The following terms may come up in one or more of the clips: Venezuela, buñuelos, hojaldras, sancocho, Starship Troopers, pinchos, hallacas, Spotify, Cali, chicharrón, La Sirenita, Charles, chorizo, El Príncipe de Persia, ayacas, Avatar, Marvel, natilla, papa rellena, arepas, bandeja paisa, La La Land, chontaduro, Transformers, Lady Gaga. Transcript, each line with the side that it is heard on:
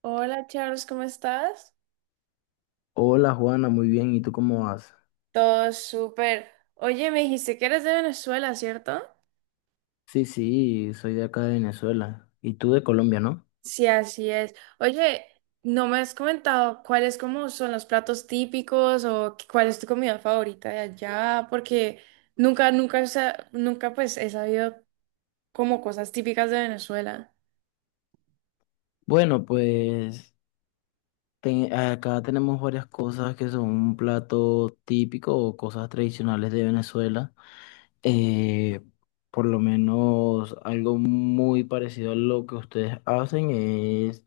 right: Hola Charles, ¿cómo estás?
left: Hola Juana, muy bien. ¿Y tú cómo vas?
right: Todo súper. Oye, me dijiste que eres de Venezuela, ¿cierto?
left: Sí, sí, soy de acá de Venezuela. Y tú de Colombia, ¿no?
right: Sí, así es. Oye, no me has comentado cuáles como son los platos típicos o cuál es tu comida favorita de allá, porque nunca pues he sabido como cosas típicas de Venezuela.
left: Bueno, pues acá tenemos varias cosas que son un plato típico o cosas tradicionales de Venezuela. Eh, por lo menos algo muy parecido a lo que ustedes hacen es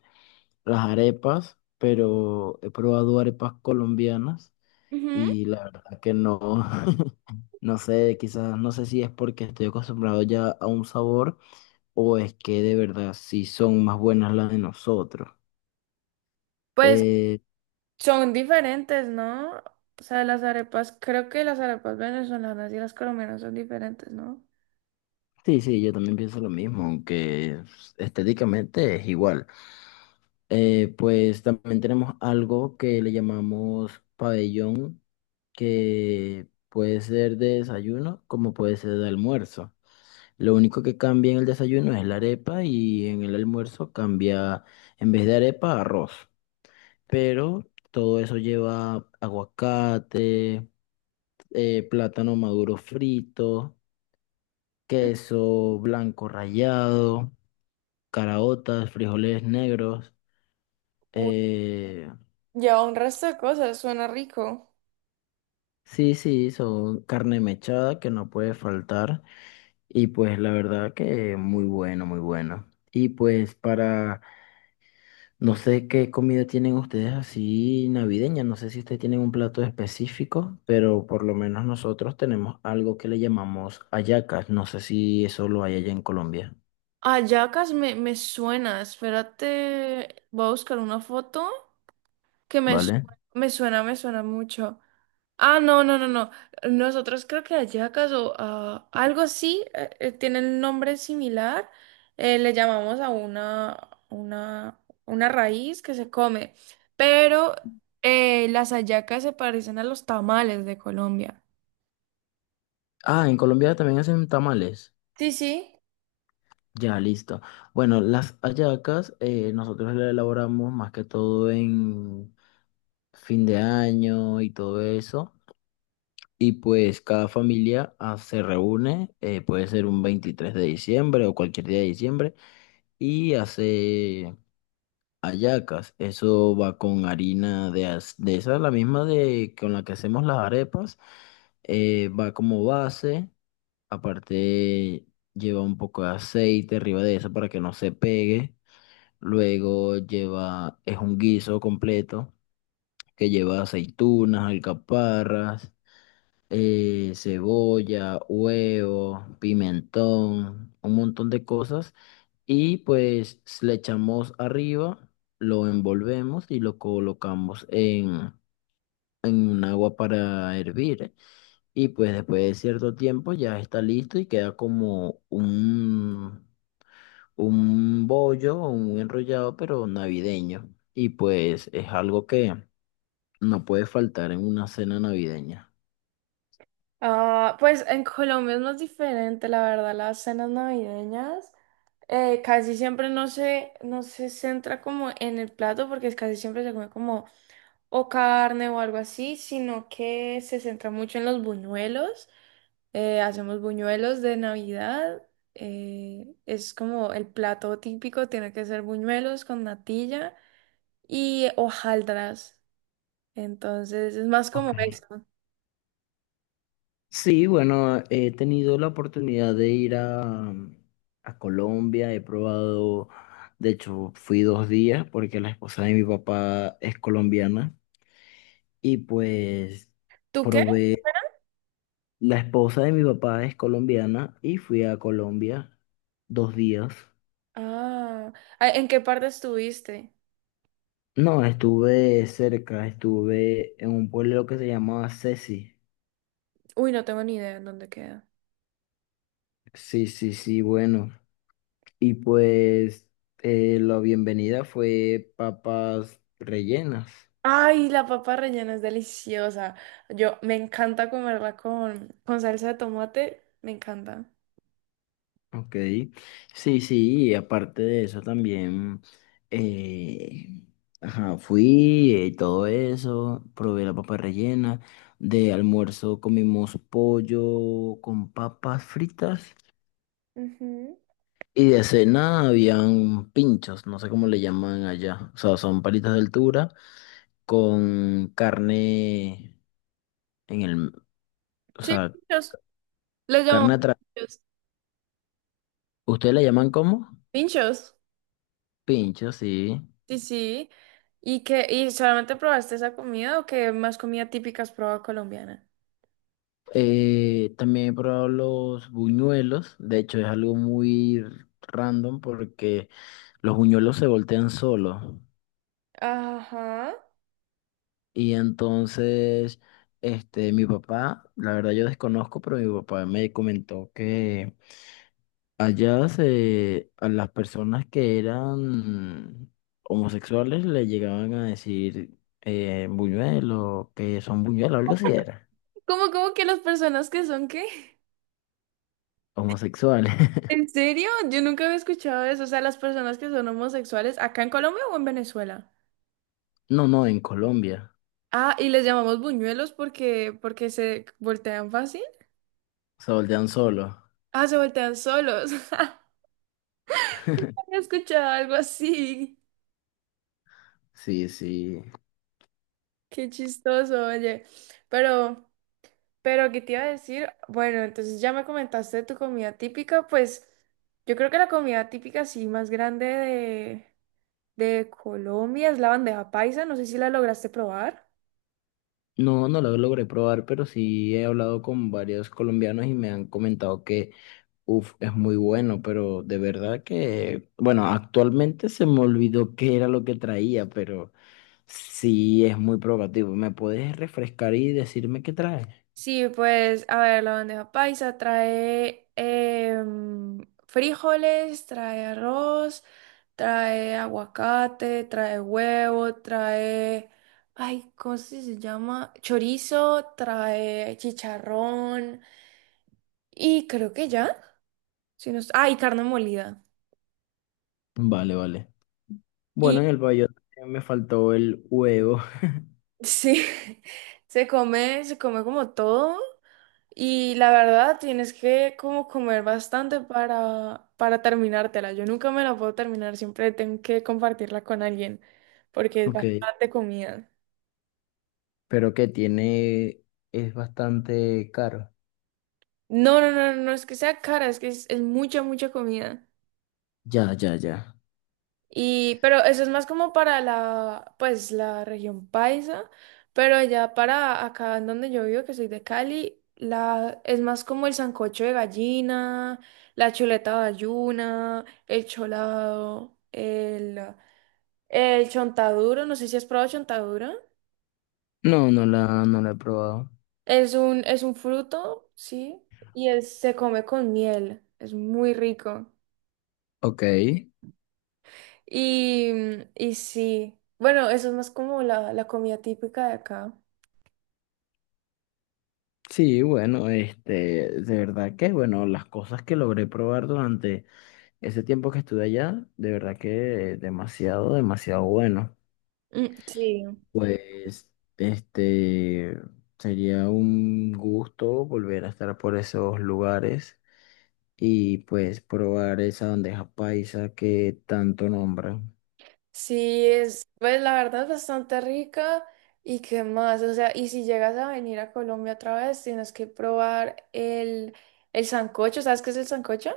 left: las arepas, pero he probado arepas colombianas
right: Ujú.
left: y la verdad que no, no sé, quizás, no sé si es porque estoy acostumbrado ya a un sabor o es que de verdad sí son más buenas las de nosotros.
right: Pues
left: Eh,
right: son diferentes, ¿no? O sea, las arepas, creo que las arepas venezolanas y las colombianas son diferentes, ¿no?
left: sí, sí, yo también pienso lo mismo, aunque estéticamente es igual. Pues también tenemos algo que le llamamos pabellón, que puede ser de desayuno como puede ser de almuerzo. Lo único que cambia en el desayuno es la arepa y en el almuerzo cambia, en vez de arepa, arroz. Pero todo eso lleva aguacate, plátano maduro frito,
right: Ujú.
left: queso blanco rallado, caraotas, frijoles negros.
right: Uy,
left: eh,
right: lleva un resto de cosas, suena rico.
left: sí, sí, son carne mechada que no puede faltar y pues la verdad que muy bueno, muy bueno. Y pues para... No sé qué comida tienen ustedes así navideña, no sé si ustedes tienen un plato específico, pero por lo menos nosotros tenemos algo que le llamamos hallacas, no sé si eso lo hay allá en Colombia,
right: Ayacas me suena, espérate, voy a buscar una foto que me, su-
left: ¿vale?
right: me suena mucho. Ah, no, no, no, no. Nosotros creo que Ayacas o ah, algo así, tienen nombre similar. Le llamamos a una raíz que se come, pero las hallacas se parecen a los tamales de Colombia.
left: Ah, en Colombia también hacen tamales,
right: Sí, sí.
left: ya listo. Bueno, las hallacas nosotros las elaboramos más que todo en fin de año y todo eso. Y pues cada familia se reúne, puede ser un 23 de diciembre o cualquier día de diciembre y hace hallacas. Eso va con harina de, de esa, la misma de con la que hacemos las arepas. Va como base, aparte lleva un poco de aceite arriba de eso para que no se pegue. Luego lleva, es un guiso completo que lleva aceitunas, alcaparras, cebolla, huevo, pimentón, un montón de cosas y pues le echamos arriba, lo envolvemos y lo colocamos en un agua para hervir. ¿Eh? Y pues después de cierto tiempo ya está listo y queda como un bollo o un enrollado, pero navideño. Y pues es algo que no puede faltar en una cena navideña.
right: Ah, pues en Colombia es más diferente, la verdad, las cenas navideñas. Casi siempre no se centra como en el plato, porque es casi siempre se come como o carne o algo así, sino que se centra mucho en los buñuelos. Hacemos buñuelos de Navidad. Es como el plato típico, tiene que ser buñuelos con natilla y hojaldras. Entonces es más
left: Ok.
right: como eso.
left: Sí, bueno, he tenido la oportunidad de ir a Colombia, he probado, de hecho fui 2 días porque la esposa de mi papá es colombiana y pues
right: ¿Tú qué?
left: probé, la esposa de mi papá es colombiana y fui a Colombia 2 días.
right: Ah, ah, ¿en qué parte estuviste?
left: No, estuve cerca, estuve en un pueblo que se llamaba Ceci.
right: Uy, no tengo ni idea en dónde queda.
left: Sí, sí, sí, bueno. Y pues la bienvenida fue papas rellenas.
right: Ay, la papa rellena es deliciosa. Yo me encanta comerla con salsa de tomate. Me encanta.
left: Ok. Sí, sí, y aparte de eso también, eh, ajá, fui y todo eso, probé la papa rellena. De almuerzo comimos pollo con papas fritas.
right: Ujú.
left: Y de cena habían pinchos, no sé cómo le llaman allá. O sea, son palitas de altura con carne en el, o
right: Sí,
left: sea,
right: pinchos. ¿Los llamamos
left: carne atrás.
right: pinchos.
left: ¿Ustedes la llaman como?
right: Pinchos.
left: Pinchos sí.
right: Sí, sí. ¿Y qué? ¿Y solamente probaste esa comida o qué más comida típica has probado colombiana?
left: También he probado los buñuelos. De hecho, es algo muy random porque los buñuelos se voltean solos.
right: Ajá.
left: Y entonces, este, mi papá, la verdad yo desconozco, pero mi papá me comentó que allá se, a las personas que eran homosexuales le llegaban a decir buñuelo, que son buñuelos, algo así era,
right: ¿Cómo, cómo que las personas que son qué?
left: homosexuales.
right: ¿En serio? Yo nunca había escuchado eso. O sea, las personas que son homosexuales, ¿acá en Colombia o en Venezuela?
left: No, no, en Colombia.
right: Ah, y les llamamos buñuelos porque se voltean fácil.
left: Se voltean solo.
right: Ah, se voltean solos. He escuchado algo así.
left: Sí, sí.
right: Qué chistoso, oye. Pero, pero, ¿qué te iba a decir? Bueno, entonces ya me comentaste de tu comida típica, pues yo creo que la comida típica sí más grande de Colombia es la bandeja paisa. No sé si la lograste probar.
left: No, no lo logré probar, pero sí he hablado con varios colombianos y me han comentado que, uff, es muy bueno, pero de verdad que, bueno, actualmente se me olvidó qué era lo que traía, pero sí es muy provocativo. ¿Me puedes refrescar y decirme qué trae?
right: Sí, pues, a ver, la bandeja paisa trae frijoles, trae arroz, trae aguacate, trae huevo, trae, ay, ¿cómo se llama? Chorizo, trae chicharrón y creo que ya, si no, y carne molida.
left: Vale, vale.
right: Y
left: Bueno, en el bayote me faltó el huevo,
right: sí, se come como todo. Y la verdad, tienes que como comer bastante para terminártela. Yo nunca me la puedo terminar, siempre tengo que compartirla con alguien, porque es
left: ok,
right: bastante comida.
left: pero que tiene, es bastante caro.
right: No, no, no, no es que sea cara, es que es mucha, mucha comida.
left: Ya, ya, ya.
right: Y, pero eso es más como para la, pues, la región paisa, pero ya para acá en donde yo vivo, que soy de Cali, la, es más como el sancocho de gallina, la chuleta bayuna el cholado, el... El chontaduro, no sé si has probado chontaduro.
left: No, no la, no la he probado.
right: Es un fruto, sí, se come con miel. Es muy rico.
left: Ok.
right: Y, y sí, bueno, eso es más como la comida típica de acá.
left: Sí, bueno, este, de verdad que, bueno, las cosas que logré probar durante ese tiempo que estuve allá, de verdad que demasiado, demasiado bueno.
right: Mm, sí,
left: Pues, este, sería un gusto volver a estar por esos lugares y pues probar esa bandeja paisa que tanto nombran.
right: sí, es, pues la verdad es bastante rica. ¿Y qué más? O sea, y si llegas a venir a Colombia otra vez, tienes que probar el sancocho. ¿Sabes qué es el sancocho?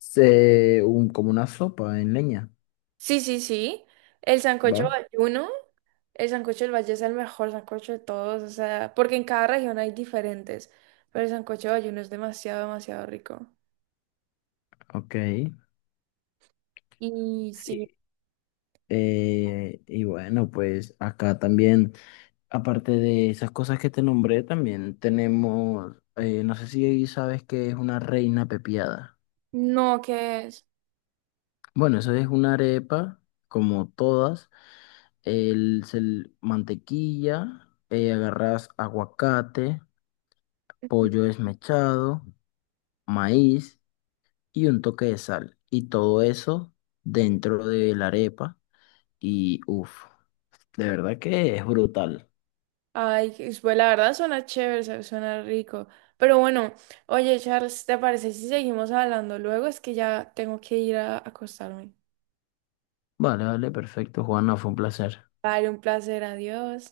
left: Se, un, como una sopa en leña,
right: Sí, sí, sí. El sancocho
left: ¿va?
right: valluno. El sancocho del Valle es el mejor sancocho de todos, o sea, porque en cada región hay diferentes, pero el sancocho del Valle es demasiado, demasiado rico.
left: Ok.
right: Y sí,
left: Sí. Y bueno, pues acá también, aparte de esas cosas que te nombré, también tenemos, no sé si sabes qué es una reina pepiada.
right: no, que es.
left: Bueno, eso es una arepa, como todas, el, mantequilla, agarras aguacate, pollo desmechado, maíz y un toque de sal. Y todo eso dentro de la arepa y uff, de verdad que es brutal.
right: Ay, pues la verdad suena chévere, suena rico. Pero bueno, oye, Charles, ¿te parece si seguimos hablando luego? Es que ya tengo que ir a acostarme.
left: Vale, vale, perfecto, Juan, no, fue un placer.
right: Vale, un placer, adiós.